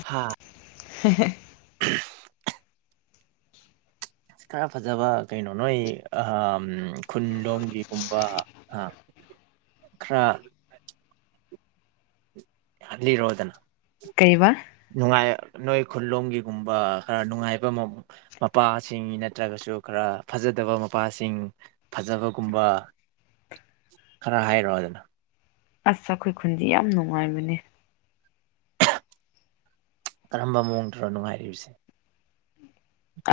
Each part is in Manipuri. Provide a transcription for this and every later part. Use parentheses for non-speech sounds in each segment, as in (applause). ꯍꯥ ꯈꯔ ꯐꯖꯕ ꯀꯩꯅꯣ ꯅꯣꯏ ꯈꯨꯟꯂꯣꯝꯒꯤꯒꯨꯝꯕ ꯈꯔ ꯑꯗꯤ ꯏꯔꯣꯗꯅ ꯀꯩꯕꯥ ꯅꯨꯡꯉꯥꯏ ꯅꯣꯏ ꯈꯨꯜꯂꯣꯝꯒꯤꯒꯨꯝꯕ ꯈꯔ ꯅꯨꯡꯉꯥꯏꯕ ꯃꯄꯥꯁꯤꯡ ꯅꯠꯇ꯭ꯔꯒꯁꯨ ꯈꯔ ꯐꯖꯗꯕ ꯃꯄꯥꯁꯤꯡ ꯐꯖꯕꯒꯨꯝꯕ ꯈꯔ ꯍꯥꯏꯔꯣꯗꯅ ꯑꯁ ꯑꯩꯈꯣꯏ ꯈꯨꯟꯗꯤ ꯌꯥꯝ ꯅꯨꯡꯉꯥꯏꯕꯅꯦ ꯀꯔꯝꯕ ꯃꯑꯣꯡꯗꯅꯣ ꯅꯨꯡꯉꯥꯏꯔꯤꯕꯁꯦ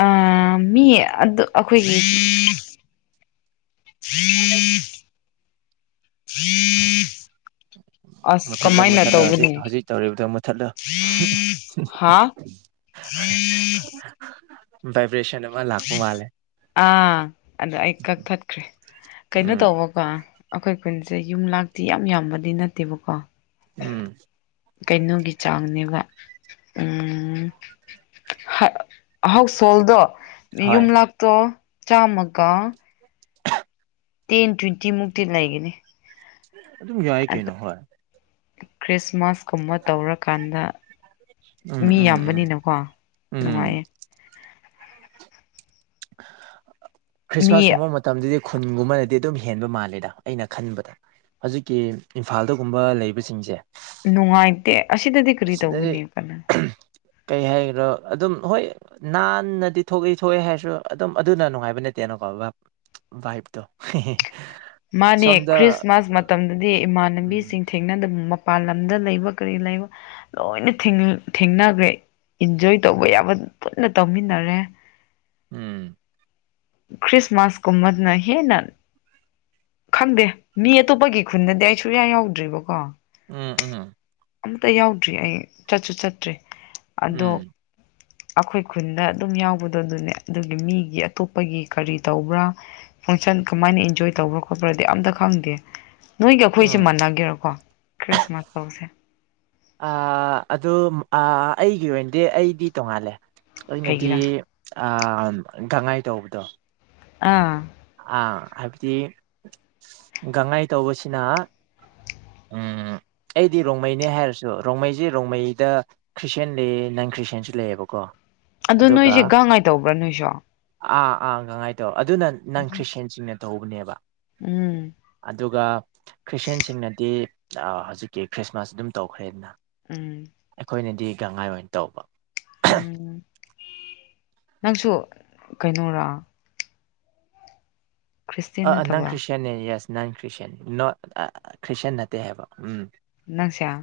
ꯑꯥ ꯃꯤ ꯑꯗꯨ ꯑꯩꯈꯣꯏꯒꯤ ꯑꯁ ꯃꯨꯊꯠꯂ ꯀꯃꯥꯏꯅ ꯃꯊꯠꯂ ꯍꯧꯖꯤꯛ ꯇꯧꯒꯅꯤ ꯍꯧꯖꯤꯛ ꯇꯧꯔꯤꯕꯗꯣ ꯃꯨꯊꯠꯂ ꯍꯥ ꯚꯕ꯭ꯔꯦꯁꯟ ꯑꯥ ꯑꯗꯨ ꯑꯩ ꯀꯛꯊꯠꯈ꯭ꯔꯦ ꯀꯩꯅꯣ ꯎꯝ ꯇꯧꯕꯀꯣ ꯑꯩꯈꯣꯏ ꯀꯨꯟꯁꯦ ꯌꯨꯝ ꯂꯥꯛꯇꯤ ꯌꯥꯝ ꯌꯥꯝꯕꯗꯤ ꯅꯠꯇꯦꯕꯀꯣ ꯎꯝ ꯀꯩꯅꯣꯒꯤ ꯆꯥꯡꯅꯦꯕ ꯎꯝ ꯍꯥꯎꯁꯣꯜꯗꯣ ꯍꯣꯏ ꯌꯨꯝ ꯂꯥꯛꯇꯣ ꯆꯃꯒ (unintelligible) ꯇꯦꯟ ꯇ꯭ꯋꯦꯟꯇꯤ ꯃꯨꯛꯇꯤ ꯂꯩꯒꯅꯤ ꯑꯗꯨꯝ ꯌꯥꯏ ꯀꯩꯩꯅꯣ ꯍꯣꯏ ꯈ꯭ꯔꯤꯁꯃꯥꯁ ꯀꯨꯝꯕ ꯇꯧꯔꯀꯥꯟꯗ ꯎꯝ ꯃꯤ ꯎꯝ ꯎꯝ ꯌꯥꯝꯕꯅꯤꯅꯀꯣ ꯎꯝ ꯅꯨꯡꯉꯥꯏꯌꯦ (inaudible) ꯈ꯭ꯔꯤꯁꯃꯥꯁ ꯃꯤ ꯀꯨꯝꯕ ꯃꯇꯝꯗꯗꯤ ꯈꯨꯟꯒꯨꯝꯕꯅꯗꯤ ꯑꯗꯨꯝ ꯍꯦꯟꯕ ꯃꯥꯜꯂꯦꯗ ꯑꯩꯅ ꯈꯟꯕꯗ ꯍꯧꯖꯤꯛꯀꯤ ꯏꯝꯐꯥꯜꯗꯒꯨꯝꯕ ꯂꯩꯕꯁꯤꯡꯁꯦ ꯅꯨꯡꯉꯥꯏꯇꯦ ꯑꯁꯤꯗꯗꯤ ꯀꯔꯤ ꯑꯁꯤꯗꯗꯤ ꯇꯧꯒꯅꯤ ꯀꯅꯥ ꯀꯩ ꯍꯥꯏꯈꯔꯣ ꯑꯗꯨꯝ ꯍꯣꯏ ꯅꯥꯟꯅꯗꯤ ꯊꯣꯛꯏ ꯊꯣꯛꯑꯦ ꯍꯥꯏꯔꯁꯨ ꯑꯗꯨꯝ ꯑꯗꯨꯅ ꯅꯨꯡꯉꯥꯏꯕ ꯅꯠꯇꯦꯅꯀꯣ ꯚꯥꯏꯞꯇꯣ ꯃꯥꯅꯦ ꯁꯣꯝꯗ ꯈ꯭ꯔꯤꯁꯃꯥꯁ ꯃꯇꯝꯗꯗꯤ ꯎꯝ ꯏꯃꯥꯟꯅꯕꯤꯁꯤꯡ ꯊꯦꯡꯅꯗꯕ ꯃꯄꯥꯥꯟ ꯂꯝꯗ ꯂꯩꯕ ꯀꯔꯤ ꯂꯩꯕ ꯂꯣꯏꯅ ꯊꯦꯡꯅꯈ꯭ꯔꯦ ꯏꯟꯖꯣꯏ ꯇꯧꯕ ꯌꯥꯕ ꯄꯨꯟꯅ ꯇꯧꯃꯤꯟꯅꯔꯦ ꯎꯝ ꯈꯔꯤꯁꯃꯥꯁ ꯀꯨꯝꯕꯅ ꯍꯦꯟꯅ ꯈꯪꯗꯦ ꯃꯤ ꯑꯇꯣꯞꯄꯒꯤ ꯈꯨꯟꯗꯗꯤ ꯑꯩ ꯁꯨꯡꯌꯥ ꯌꯥꯎꯗ꯭ꯔꯤꯕꯀꯣ ꯎꯝ ꯎꯝ ꯑꯃꯇ ꯌꯥꯎꯗ꯭ꯔꯤ ꯑꯩ ꯆꯠꯁꯨ ꯆꯠꯇ꯭ꯔꯦ ꯑꯗꯣ ꯎꯝ ꯑꯩꯈꯣꯏ ꯈꯨꯟꯗꯥ ꯑꯗꯨꯝ ꯌꯥꯎꯕꯗꯣ ꯑꯗꯨꯅꯦ ꯑꯗꯨꯒꯤ ꯃꯤꯒꯤ ꯑꯇꯣꯞꯄꯒꯤ ꯀꯔꯤ ꯇꯧꯕ꯭ꯔꯥ ꯐꯪꯁꯟ ꯀꯃꯥꯏꯅ ꯏꯟꯖꯣꯏ ꯇꯧꯕ꯭ꯔꯣ ꯈꯣꯠꯄ꯭ꯔꯗꯤ ꯑꯝꯇ ꯈꯪꯗꯦ ꯅꯣꯏꯒ ꯑꯩꯈꯣꯏꯁꯦ ꯎꯝ ꯃꯥꯟꯟꯅꯒꯦꯔꯀꯣ ꯈ꯭ꯔꯤꯁꯃꯥꯁ ꯇꯧꯁꯦ ꯑꯥ ꯑꯗꯨ ꯑꯥ ꯑꯩꯒꯤ ꯑꯣꯏꯅ ꯗꯤ ꯑꯩꯗꯤ ꯇꯣꯡꯉꯥꯜꯂꯦ ꯑꯩꯅꯗꯤ ꯀꯩꯒꯤꯔꯥ ꯑꯥ ꯒꯉꯥꯏ ꯇꯧꯕꯗꯣ ꯑꯥ ꯑꯥ ꯍꯥꯏꯕꯗꯤ ꯒꯥꯡꯉꯥꯏ ꯇꯧꯕꯁꯤꯅ ꯑꯩꯗꯤ ꯔꯣꯡꯃꯩꯅꯦ ꯍꯥꯏꯔꯁꯨ ꯔꯣꯡꯃꯩꯁꯤ ꯔꯣꯡꯃꯩꯗ ꯈ꯭ꯔꯤꯁꯇꯌꯥꯦꯟ ꯂꯩꯌꯦ ꯅꯟ ꯈ꯭ꯔꯤꯁꯇꯦꯟꯟꯁꯨ ꯂꯩꯌꯦꯕꯀꯣ ꯑꯗꯨ ꯑꯗꯨꯒ ꯅꯣꯏꯁꯦ ꯒꯥꯡꯉꯥꯏ ꯇꯧꯕ꯭ꯔꯥ ꯅꯣꯏꯁꯨ ꯑꯥ ꯑꯥ ꯒꯥꯡꯉꯥꯏ ꯇꯧ ꯑꯗꯨꯅ ꯅꯟ ꯈ꯭ꯔꯤꯁꯇꯦꯟꯁꯤꯡꯅ ꯇꯧꯕꯅꯦꯕ ꯎꯝ ꯑꯗꯨꯒꯥ ꯈ꯭ꯔꯤꯁꯇꯦꯟꯁꯤꯡꯅꯗꯤ ꯍꯧꯖꯤꯛꯀꯤ ꯈ꯭ꯔꯤꯁꯃꯥꯁ ꯑꯗꯨꯝ ꯇꯧꯈ꯭ꯔꯦꯗꯅ ꯎꯝ ꯑꯩꯈꯣꯏꯅꯗꯤ ꯒꯪꯍꯥꯏ ꯑꯣꯏꯅ ꯇꯧꯕ ꯎꯝ ꯅꯪꯁꯨ ꯀꯩꯅꯣꯔ ꯑ ꯅꯪ ꯅꯠꯇꯕ꯭ꯔꯥ ꯈ꯭ꯔꯤꯁꯌꯥꯅꯦ ꯌꯦꯁ ꯅꯟ ꯈ꯭ꯔꯤꯁꯟ ꯈ꯭ꯔꯤꯁꯇꯌꯥꯟ ꯅꯠꯇꯦ ꯍꯥꯏꯕ ꯎꯝ ꯅꯪꯁꯦ ꯑꯣ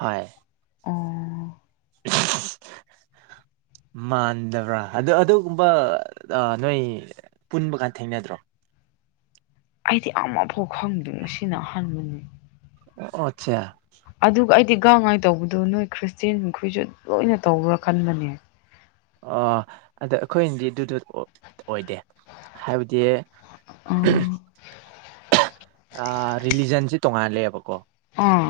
ꯍꯣꯏ ꯎꯝ ꯃꯥꯟꯗꯕ꯭ꯔꯥ ꯑꯗꯨ ꯑꯗꯨꯒꯨꯝꯕ ꯅꯣꯏ ꯄꯨꯟꯕ ꯀꯥꯟ ꯊꯦꯡꯅꯗ꯭ꯔꯣ ꯑꯩꯗꯤ ꯑꯃꯐꯥꯎ ꯈꯪꯗꯦ ꯑꯁꯤꯅ ꯑꯍꯥꯟꯕꯅꯤ ꯑꯣ ꯑꯆꯥ ꯑꯗꯨ ꯑꯩꯗꯤ ꯒꯥꯡꯉꯥꯏ ꯇꯧꯕꯗꯣ ꯅꯣꯏ ꯈ꯭ꯔꯤꯁꯇꯦꯟ ꯃꯈꯣꯏꯁꯨ ꯂꯣꯏꯅ ꯇꯧꯕꯔꯥ ꯈꯟꯕꯅꯦ ꯑꯣ ꯑꯗ ꯑꯩꯈꯣꯏꯅꯗꯤ ꯑꯗꯨꯗꯨ ꯑꯣꯏꯗꯦ ꯍꯥꯏꯕꯗꯤ ꯑꯥ ꯔꯤꯂꯤꯖꯟꯁꯤ ꯇꯣꯉꯥꯂꯦꯕꯀꯣ ꯑꯥ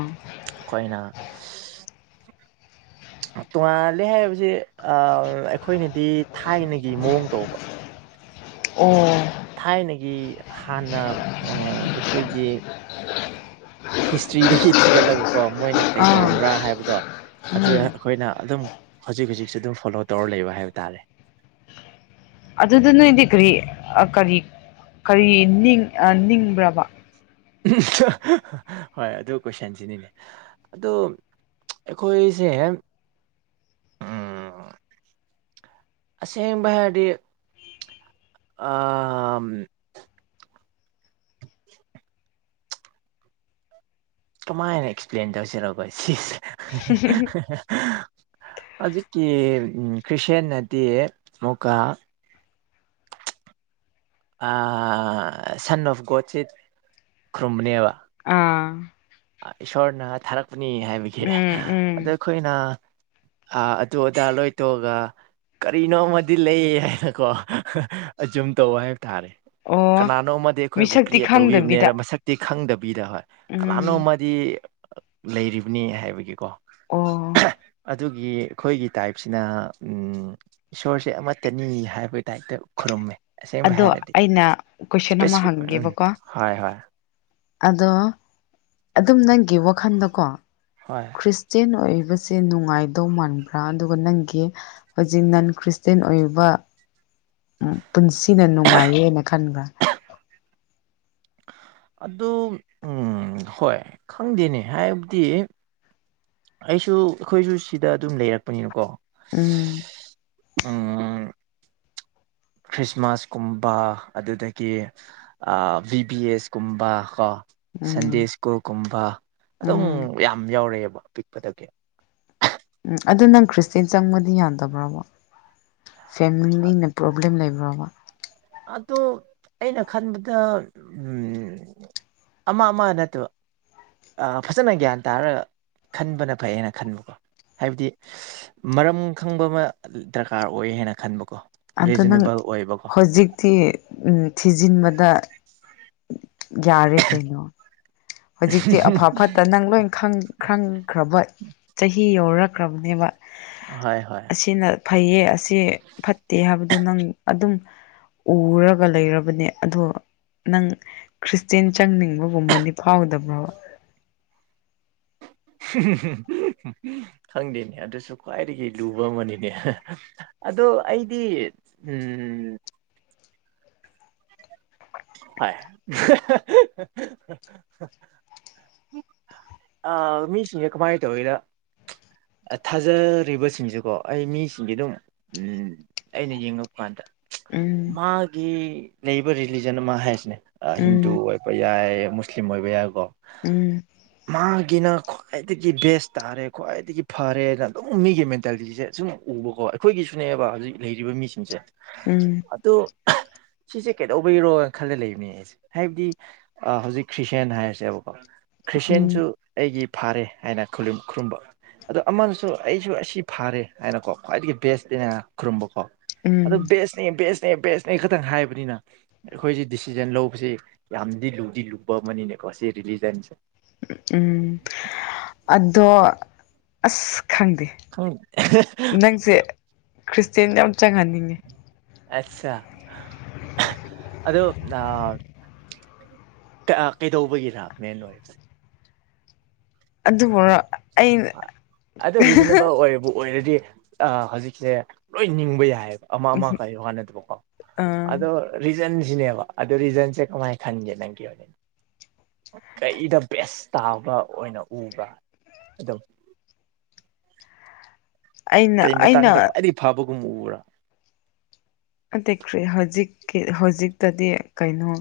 ꯇꯣꯉꯥꯂꯦ ꯍꯥꯏꯕꯁꯦ ꯑꯩꯈꯣꯏꯅꯗꯤ ꯊꯥꯏꯅꯒꯤ ꯃꯑꯣꯡ ꯇꯧꯕ ꯑꯣ ꯊꯥꯏꯅꯒꯤ ꯍꯥꯟꯅ ꯑꯩꯈꯣꯏꯒꯤ ꯍꯤꯁꯇ꯭ꯔꯤꯗꯒꯤ ꯊꯤꯒꯠꯂꯕ ꯀꯣ ꯃꯣꯏꯅ ꯀꯩ ꯑꯥ ꯇꯧꯔꯝꯕ꯭ꯔꯥ ꯍꯥꯏꯕꯗꯣ ꯑꯗꯨꯗ ꯎꯝ ꯑꯩꯈꯣꯏꯅ ꯑꯗꯨꯝ ꯍꯧꯖꯤꯛ ꯍꯧꯖꯤꯛꯁꯨ ꯑꯗꯨꯝ ꯐꯣꯂꯣ ꯇꯧꯔ ꯂꯩꯕ ꯍꯥꯏꯕ ꯇꯥꯔꯦ ꯑꯗꯨꯗ ꯅꯣꯏꯗꯤ ꯀ꯭ꯔꯤ ꯀꯔꯤ ꯀꯔꯤ ꯅꯤꯡ ꯅꯤꯡꯕ꯭ꯔꯕ ꯍꯣꯏ ꯑꯗꯨ ꯀꯣꯏꯁꯟꯁꯤꯅꯤꯅꯦ ꯑꯗꯣ ꯑꯩꯈꯣꯏꯁꯦ ꯑꯁꯦꯡꯕ ꯍꯥꯏꯔꯗꯤ ꯀꯃꯥꯏꯅ ꯑꯦꯛꯁꯄ꯭ꯂꯦꯟ ꯇꯧꯁꯦꯔꯥ ꯁꯤꯁꯦ ꯍꯧꯖꯤꯛꯀꯤ ꯎꯝ ꯀꯔ꯭ꯤꯁꯦꯟꯅꯗꯤ ꯃꯨꯀ ꯁꯟ ꯑꯣꯐ ꯒꯣꯠꯁꯤ ꯈꯨꯔꯨꯝꯕꯅꯦꯕ ꯑꯥ ꯏꯁꯣꯔꯅ ꯊꯥꯔꯛꯄ ꯅꯤ ꯍꯥꯏꯕꯒꯤ ꯎꯝ ꯑꯗ ꯎꯝ ꯑꯩꯈꯣꯏꯅ ꯑ ꯑꯗꯨ ꯑꯗꯥ ꯂꯣꯏꯊꯣꯛꯑꯒ ꯀꯔꯤꯅꯣꯃ ꯂꯩ ꯍꯥꯏꯅꯀꯣ ꯑꯆꯨꯝ ꯇꯧ ꯍꯥꯏ ꯇꯔꯦ ꯑꯣ ꯀꯅꯥꯅꯣꯝꯃꯗꯤ ꯑꯩꯈꯣꯏꯕꯨ ꯃꯤꯁꯛꯇꯤ ꯀ꯭ꯔꯤꯌꯦꯠ ꯇꯧꯕꯤꯕꯅꯦꯅ ꯈꯪꯗꯕꯤꯗ ꯃꯁꯛꯇꯤ ꯈꯪꯗꯕꯤꯗ ꯍꯣꯏ ꯂꯅꯣ ꯎꯝ ꯃꯗꯤ ꯂꯩꯔꯤꯕꯅꯤ ꯍꯥꯏꯕꯒꯤꯀꯣ ꯑꯣ (unintelligible) ꯑꯗꯨꯒꯤ ꯑꯩꯈꯣꯏꯒꯤ ꯇꯥꯏꯞꯁꯤꯅ ꯏꯁꯣꯔꯁꯦ ꯑꯃꯠꯇꯅꯤ ꯍꯥꯏꯕ ꯇꯥꯏꯞꯇ ꯈꯨꯔꯨꯝꯃꯦ ꯑꯁꯦꯡꯕ ꯑꯗꯣ ꯍꯥꯏꯔꯗꯤ ꯑꯩꯅ ꯀꯣꯏꯁꯟ ꯑꯃ ꯏꯁꯄꯦꯁꯤꯐꯤꯛ ꯑꯣꯏꯔꯥ ꯎꯝ ꯍꯪꯒꯦꯕꯀꯣ ꯍꯣꯏ ꯍꯣꯏ ꯑꯗꯣ ꯑꯗꯨꯝ ꯅꯪꯒꯤ ꯋꯥꯈꯜꯗꯀꯣ ꯍꯣꯏ ꯈ꯭ꯔꯤꯁꯇꯦꯟ ꯑꯣꯏ ꯁꯦ ꯅꯨꯡꯉꯥꯏꯗꯧ ꯃꯥꯟꯕ꯭ꯔꯥ ꯑꯗꯨꯒ ꯅꯪꯒꯤ ꯍꯧꯖꯤꯛ ꯅꯟ ꯈ꯭ꯔꯤꯁꯇꯦꯟ ꯑꯣꯏꯕ ꯄꯨꯟꯁꯤ ꯁꯤꯅ ꯅꯨꯡꯉꯥꯏꯌꯦꯅ ꯈꯟꯕ ꯑꯗꯨ ꯎꯝ ꯍꯣꯏ ꯈꯪꯗꯦꯅꯦ ꯍꯥꯏꯕꯗꯤ ꯑꯩꯁꯨ ꯑꯩꯈꯣꯏꯁꯨ ꯁꯤꯗ ꯑꯗꯨꯝ ꯂꯩꯔꯛꯄꯅꯤꯅꯀꯣ ꯎꯝ ꯎꯝ ꯈ꯭ꯔꯤꯁꯃꯥꯁ ꯀꯨꯝꯕ ꯑꯗꯨꯗꯒꯤ ꯑ ꯕꯤ ꯕꯤ ꯑꯦꯁ ꯀꯨꯝꯕ ꯀꯣ ꯁꯟꯗꯦ ꯎꯝ ꯁ꯭ꯀꯨꯜ ꯀꯨꯝꯕ ꯑꯗꯨꯝ ꯎꯝ ꯌꯥꯝ ꯌꯥꯎꯔꯛꯑꯦꯕ ꯑꯄꯤꯛꯄꯗ ꯀꯌꯥ ꯎꯝ ꯑꯗꯨ ꯅꯪ ꯈ꯭ꯔꯤꯁꯇꯦꯟ ꯆꯪꯕꯗꯤ ꯌꯥꯗꯕ꯭ꯔꯥꯕ ꯐꯦꯝꯂꯤꯅ ꯄ꯭ꯔꯣꯕ꯭ꯂꯦꯝ ꯂꯩꯕ (unintelligible) ꯑꯗꯣ ꯑꯩꯅ ꯈꯟꯕꯗ ꯎꯝ ꯑꯃ ꯑꯃ ꯅꯠꯇꯕ ꯐꯖꯅ ꯒ꯭ꯌꯥꯟ ꯇꯥꯔꯒ ꯈꯟꯕꯅ ꯐꯩ ꯍꯥꯏꯅ ꯈꯟꯕꯀꯣ ꯍꯥꯏꯕꯗꯤ ꯃꯔꯝ ꯈꯪꯕ ꯑꯃ ꯗꯔꯀꯥꯔ ꯑꯣꯏ ꯍꯥꯏꯅ ꯈꯟꯕ ꯀꯣ ꯔꯤꯖꯅꯦꯕꯜ ꯑꯣꯏꯕ ꯀꯣ ꯇꯤ ꯎꯝ ꯊꯤꯖꯤꯟꯕꯗ ꯌꯥꯔꯦ ꯀꯩꯅꯣ ꯍꯧꯖꯤꯛꯇꯤ ꯑꯐ ꯐꯠꯇ ꯅꯪ ꯂꯣꯏ ꯈꯪ ꯈꯪꯈ꯭ꯔꯕ ꯆꯍꯤ ꯌꯧꯔꯛ ꯈ꯭ꯔꯕꯅꯦꯕ ꯍꯣꯏ ꯍꯣꯏ ꯐꯩꯌꯦ ꯑꯁꯤ ꯐꯠꯇꯦ ꯍꯥꯏꯕꯗꯨ ꯅꯪ ꯑꯗꯨꯝ ꯎꯔꯒ ꯂꯩꯔꯕꯅꯦ ꯑꯗꯣ ꯅꯪ ꯈ꯭ꯔꯤꯁꯇꯦꯟ ꯆꯪꯅꯤꯡꯕꯒꯨꯝꯕꯗꯤ ꯐꯥꯎꯗꯕ꯭ꯔꯣ ꯍꯨꯝ ꯍꯨꯝ ꯍꯨꯝ ꯍꯨꯝ ꯍꯍ ꯈꯪꯗꯦꯅꯦ ꯑꯗꯨꯁꯨ ꯈ꯭ꯋꯥꯏꯗꯒꯤ ꯂꯨꯕ ꯑꯃꯅꯤꯅꯦ ꯑꯗꯣ ꯑꯩꯗꯤ ꯎꯝ ꯍꯣꯏ ꯑ ꯍꯍꯍ ꯍꯍ ꯍ ꯍꯍ ꯑ ꯃꯤꯁꯤꯡꯁꯦ ꯀꯃꯥꯏꯅ ꯇꯧꯒꯦꯗ ꯊꯥꯖꯔꯤꯕꯁꯤꯡꯁꯤꯀꯣ ꯑꯩ ꯃꯤꯁꯤꯡꯁꯦ ꯑꯗꯨꯝ ꯑꯩꯅ ꯌꯦꯡꯉꯛꯄ ꯀꯥꯟꯗ ꯎꯝ ꯃꯥꯒꯤ ꯂꯩꯕ ꯔꯤꯂꯤ ꯖꯟꯅꯃ ꯍꯥꯏꯁꯤꯅꯦ ꯑ ꯍꯤꯟꯗꯨ ꯎꯝ ꯑꯣꯏꯕ ꯌꯥꯏ ꯃꯨꯁꯂꯤꯝ ꯑꯣꯏꯕ ꯌꯥꯏꯀꯣ ꯎꯝ ꯒꯤꯅ ꯈ꯭ꯋꯥꯏꯗꯒꯤ ꯕꯦꯁ ꯇꯥꯔꯦ ꯈ꯭ꯋꯥꯏꯗꯒꯤ ꯐꯔꯦꯅ ꯑꯗꯨꯝ ꯃꯤꯒꯤ ꯃꯦꯟꯇꯥꯂꯤꯇꯤꯁꯦ ꯁꯨꯝ ꯎꯕꯀꯣ ꯑꯈꯣꯏꯒꯤꯁꯨꯅꯦꯕ ꯍꯧꯖꯤꯛ ꯂꯩꯔꯤꯕ ꯃꯤꯁꯤꯡꯁꯦ ꯎꯝ ꯑꯗꯣ ꯁꯤꯁꯦ ꯀꯩꯗꯧ ꯕꯩꯔꯣꯅ ꯈꯜꯂ ꯂꯩꯕꯅꯦ ꯑꯩꯁꯦ ꯍꯥꯏꯕꯗꯤ ꯍꯧꯖꯤꯛ ꯈ꯭ꯔꯤꯁꯌꯥꯟ ꯍꯥꯏꯔꯁꯦꯕꯀꯣ ꯎꯝ ꯈ꯭ꯔꯤꯁꯇꯦꯟꯁꯨ ꯑꯩꯒꯤ ꯐꯥꯔꯦ ꯍꯥꯏꯅ ꯈꯨꯨꯔꯨꯝ ꯈꯨꯔꯨꯝꯕ ꯑꯗꯣ ꯑꯃꯅꯁꯨ ꯑꯩꯁꯨ ꯑꯁꯤ ꯐꯥꯔꯦ ꯍꯥꯏꯅꯀꯣ ꯈ꯭ꯋꯥꯏꯗꯒꯤ ꯕꯦꯁ ꯅꯦꯅ ꯈꯨꯔꯨꯝꯕ ꯎꯝ ꯑꯗꯨ ꯕꯦꯁꯅꯦ ꯕꯦꯁ ꯕꯦꯁꯅꯦ ꯈꯛꯇꯪ ꯍꯥꯏꯕꯅꯤꯅ ꯑꯩꯈꯣꯏꯁꯤ ꯗꯤꯁꯤꯖꯟ ꯂꯧꯕꯁꯤ ꯌꯥꯝꯗꯤ ꯂꯨꯗꯤ ꯂꯨꯕ ꯑꯃꯅꯤꯅꯦꯀꯣ ꯁꯤ ꯔꯤꯂꯤꯖꯟꯁꯦ ꯎꯝ ꯑꯗꯣ ꯑꯁ ꯈꯪꯗꯦ ꯈꯪ ꯅꯪꯁꯦ ꯈ꯭ꯔꯤꯁꯇꯦꯟꯗ ꯌꯥꯝ ꯆꯪꯍꯟꯅꯤꯡꯉꯦ ꯑꯠꯆꯥ ꯑꯗꯣ ꯀꯩꯗꯧꯕꯒꯤꯔ ꯃꯦꯟ ꯑꯣꯏꯔꯤꯕꯁꯦ ꯑꯗꯨ ꯑꯗꯨꯕꯨꯔ ꯑꯗꯨ ꯔꯤꯖꯅꯦꯕꯜ ꯑꯣꯏꯕꯨ ꯑꯣꯏꯔ ꯍꯧꯖꯤꯛꯁꯦ ꯂꯣꯏ ꯅꯤꯡꯕ ꯌꯥꯏꯑꯕ ꯑꯃꯥ ꯑꯃ ꯀꯥꯏꯣ ꯍꯅ ꯑꯗꯨꯕꯀꯣ ꯑꯗꯣ ꯔꯤꯖꯟꯁꯤꯅꯦꯕ ꯑꯗꯣ ꯔꯤꯖꯟꯁꯦ ꯀꯃꯥꯏꯅ ꯈꯟꯒꯦ ꯅꯪꯒꯤ ꯑꯣꯏꯅ ꯀꯩꯗ ꯕꯦꯁ ꯇꯥꯕ ꯑꯣꯏꯅ ꯎꯕ꯭ꯔ ꯑꯗꯨꯗꯝ ꯑꯩꯅ ꯑꯩꯅ ꯀꯒꯨꯝꯔꯥ ꯑ ꯀ꯭ꯔꯤ ꯍꯧꯖꯤꯛꯀꯤ ꯍꯧꯖꯤꯛꯇꯗꯤ ꯀꯩꯅꯣ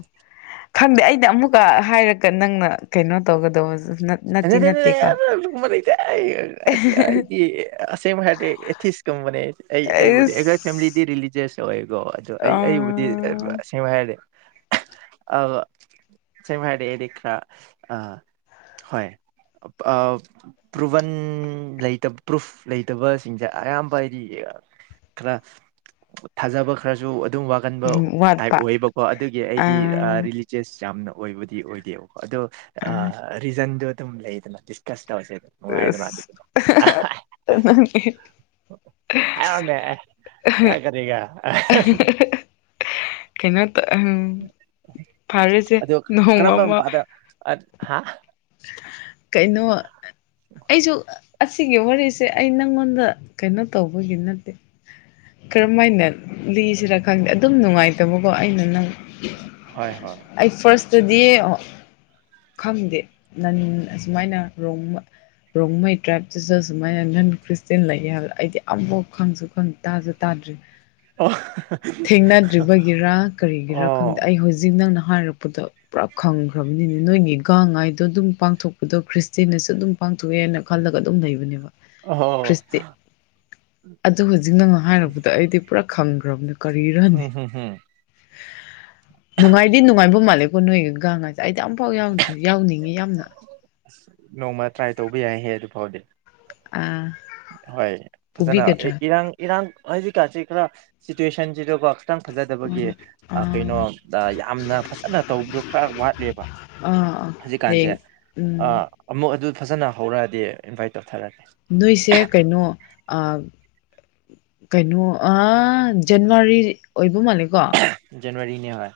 ꯈꯪꯗꯦ ꯑꯩꯗꯤ ꯑꯃꯨꯛꯀ ꯍꯥꯏꯔꯒ ꯅꯪꯅ ꯀꯩꯅꯣ ꯇꯧꯒꯗꯧꯕ ꯅꯠꯇꯤ ꯅꯠꯇꯦꯀꯣ ꯂꯩ (unintelligible) ꯑꯩ ꯑꯩꯗꯤ ꯑꯁꯦꯡꯕ ꯍꯥꯏꯔꯗꯤ ꯑꯦꯊꯤꯁꯀꯨꯝꯕꯅꯦ ꯑꯩ ꯑꯩꯕꯨꯗꯤ ꯑꯩꯖꯣꯏ ꯑꯁ ꯐꯦꯃꯤꯂꯤꯗꯤ ꯔꯤꯂꯤꯖꯁ ꯑꯣꯏꯀꯣ ꯑꯗꯣ ꯑ ꯑꯩ ꯑꯩꯕꯨꯗꯤ ꯑꯁꯦꯡꯕ ꯍꯥꯏꯔꯗꯤ ꯑ ꯆꯦꯃꯦ ꯑꯦ ꯀ꯭ꯔꯥ ꯑ ꯍꯣꯏ ꯄ꯭ꯔꯨꯚꯟꯇ ꯄ꯭ꯔꯨꯐ ꯂꯩꯇꯕꯁꯤꯡꯁꯦ ꯑꯌꯥꯝꯕ ꯍꯥꯏꯗꯤ ꯈꯔ ꯊꯥꯖꯕ ꯈꯔꯁꯨ ꯑꯗꯨꯝ ꯋꯥꯒꯟꯕ ꯇꯥꯏꯞ ꯋꯥꯠꯄ ꯑꯣꯏꯌꯦꯕꯀꯣ ꯑꯗꯨꯒꯤ ꯑ ꯑꯩꯗꯤ ꯔꯤꯂꯤꯖꯁ ꯌꯥꯝꯅ ꯑꯣꯏꯕꯗꯤ ꯑꯣꯏꯗꯦꯕ ꯑꯗꯨ ꯑꯗꯨ ꯑ ꯟꯗ ꯊꯝ ꯂꯩꯗ ꯃꯥꯗꯤꯁꯁ ꯇꯁꯤꯗ ꯎꯗ ꯃꯥ ꯍꯥꯏ ꯋꯥꯦ ꯌꯥ ꯀꯔꯤꯒ ꯀꯩꯅ ꯎꯝ ꯐꯔꯦꯁꯦ ꯑꯗꯣ ꯀꯔꯝꯕ ꯅꯣꯡꯃ ꯃꯄꯥꯗ ꯍꯥ ꯀꯩꯅꯣ ꯑꯩꯁꯨ ꯑꯁꯤꯒꯤ ꯋꯥꯔꯤꯁꯦ ꯑꯩ ꯅꯪꯉꯣꯟꯗ ꯀꯩꯅꯣ ꯇꯧꯕꯒꯤ ꯅꯠꯇꯦ ꯀꯔꯝꯍꯥꯏꯅ ꯂꯤꯁꯤꯔꯥ ꯈꯪꯗꯦ ꯑꯗꯨꯝ ꯅꯨꯡꯉꯥꯏꯇꯕꯀꯣ ꯑꯩꯅ ꯅꯪ ꯍꯣꯏ ꯍꯣꯏ ꯑꯗꯨꯗꯤ ꯈꯪꯗꯦ ꯅꯟ ꯑꯁꯨꯃꯥꯏꯅꯣꯡꯃ ꯔꯣꯡꯃꯩ ꯇ꯭ꯔꯥꯏꯞꯇꯁꯨ ꯁꯁꯨꯃꯥꯏꯅ ꯅꯟ ꯈ꯭ꯔꯤꯁꯇꯦꯟ ꯂꯩꯒꯦ ꯍꯥꯏꯕꯗ ꯑꯩꯗꯤ ꯑꯐꯥꯎ ꯈꯪꯁꯨ ꯈꯪꯗꯦ ꯇꯥꯖ ꯇꯥꯗ꯭ꯔꯤ ꯑꯣ ꯊꯦꯡꯅꯗ꯭ꯔꯤꯕꯒꯤꯔ ꯀꯔꯤꯒꯤꯔꯥ ꯑꯣ ꯈꯪꯗꯦ ꯑꯩ ꯍꯧꯖꯤꯛ ꯅꯪꯅ ꯍꯥꯏꯔꯛꯄꯗ ꯄꯨꯔꯥ ꯈꯪꯈ꯭ꯔꯕꯅꯤꯅꯦ ꯅꯣꯏꯒꯤ ꯒꯥꯡ ꯉꯥꯏꯗꯣ ꯑꯗꯨꯝ ꯄꯥꯡꯊꯣꯛꯄꯗꯣ ꯈ꯭ꯔꯤꯁꯇꯤꯟꯅꯁꯨ ꯑꯗꯨꯝ ꯄꯥꯡꯊꯣꯛꯑꯦꯅ ꯈꯜꯂꯒ ꯑꯗꯨꯝ ꯂꯩꯕꯅꯦꯕ ꯑꯣ ꯈ꯭ꯔꯤꯁꯇ ꯑꯗꯨ ꯍꯧꯖꯤ ꯅꯪꯅ ꯍꯥꯏꯔꯕꯗ ꯑꯩꯗꯤ ꯄꯨꯔꯥ ꯈꯪꯒ꯭ꯔꯕꯅ ꯀꯔꯤꯔꯅꯤ ꯎꯝ ꯍꯝ ꯍꯝ ꯅꯨꯡꯉꯥꯏꯗꯤ ꯅꯨꯡꯉꯥꯏꯕ ꯃꯥꯂꯦ ꯀꯣ ꯅꯣꯏ ꯥꯡ ꯑꯩꯗꯤ ꯑꯝꯐꯥꯎ ꯌꯥꯎꯗ꯭ꯔꯤ ꯌꯥꯎꯅꯤꯡꯉꯤ ꯌꯥꯝꯅ ꯑꯁ ꯅꯣꯡꯃ ꯇ꯭ꯔꯥꯏ ꯇꯧꯕ ꯌꯥꯏꯍꯦ ꯑꯗꯨ ꯐꯥꯎꯗꯤ ꯑ ꯍꯣꯏ ꯐꯖꯅ ꯏꯔꯥꯡ ꯏꯔꯥꯡ ꯑꯖꯤꯗꯤ ꯀꯥꯁꯤ ꯀꯂ ꯁꯤꯆꯨꯋꯦꯁꯟꯁꯤ ꯇꯕ ꯈꯤꯇꯪ ꯐꯖꯗꯕꯒꯤ ꯑꯥ ꯀꯩꯅꯣ ꯑꯥ ꯌꯥꯝꯅ ꯐꯖꯅ ꯇꯧꯕꯗꯣ ꯈꯔ ꯋꯥꯠꯂꯦꯕ ꯑꯥ ꯑꯥ ꯍꯧꯖꯤꯛꯀꯥꯟꯁꯦ ꯍꯌꯦꯡ ꯎꯝ ꯑꯃꯨꯛ ꯑꯗꯨ ꯐꯖꯅ ꯍꯧꯔꯛꯑꯗꯤ ꯏꯟꯚꯥꯏꯠ ꯇꯧꯊꯔꯒꯦ ꯅꯣꯏꯁꯦꯛ ꯀꯩꯅꯣ ꯀꯩꯅꯣ ꯑ ꯖꯅꯋꯥꯔꯤ ꯑꯣꯏꯕ ꯃꯥꯂ ꯑꯗꯨꯒꯀ ꯖꯋꯥꯔꯤ ꯅ ꯍꯣꯏ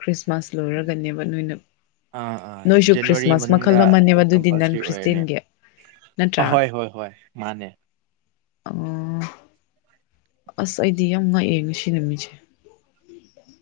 ꯈ꯭ꯔꯤꯁ ꯈ꯭ꯔꯤꯃꯥꯁ ꯂꯣꯏꯔꯒꯅꯦꯕ ꯅꯣꯏꯅ ꯑꯥ ꯑꯥ ꯅꯣꯏꯁꯨ ꯖꯅꯋꯥꯔꯤ ꯈ꯭ꯔꯤꯁꯃꯥꯁ ꯃꯈꯜ ꯃꯅꯨꯡꯗ ꯑꯃꯅꯦꯕ ꯑꯗꯨꯝ ꯑꯗꯨꯗꯤ ꯅꯟ ꯀꯝꯄꯜꯁꯔꯤ ꯑꯣꯏꯔꯅꯤ ꯈ꯭ꯔꯤꯁꯇꯦꯟꯒꯤ ꯅꯠꯇ꯭ꯔꯥ ꯑꯍꯣꯏ ꯍꯣꯏ ꯍꯣꯏ ꯃꯥꯅꯦ ꯎꯝ ꯑꯁ ꯑꯩꯗꯤ ꯌꯥꯝ ꯉꯥꯛꯑꯦ ꯉꯁꯤ ꯅꯨꯃꯤꯠꯁꯦ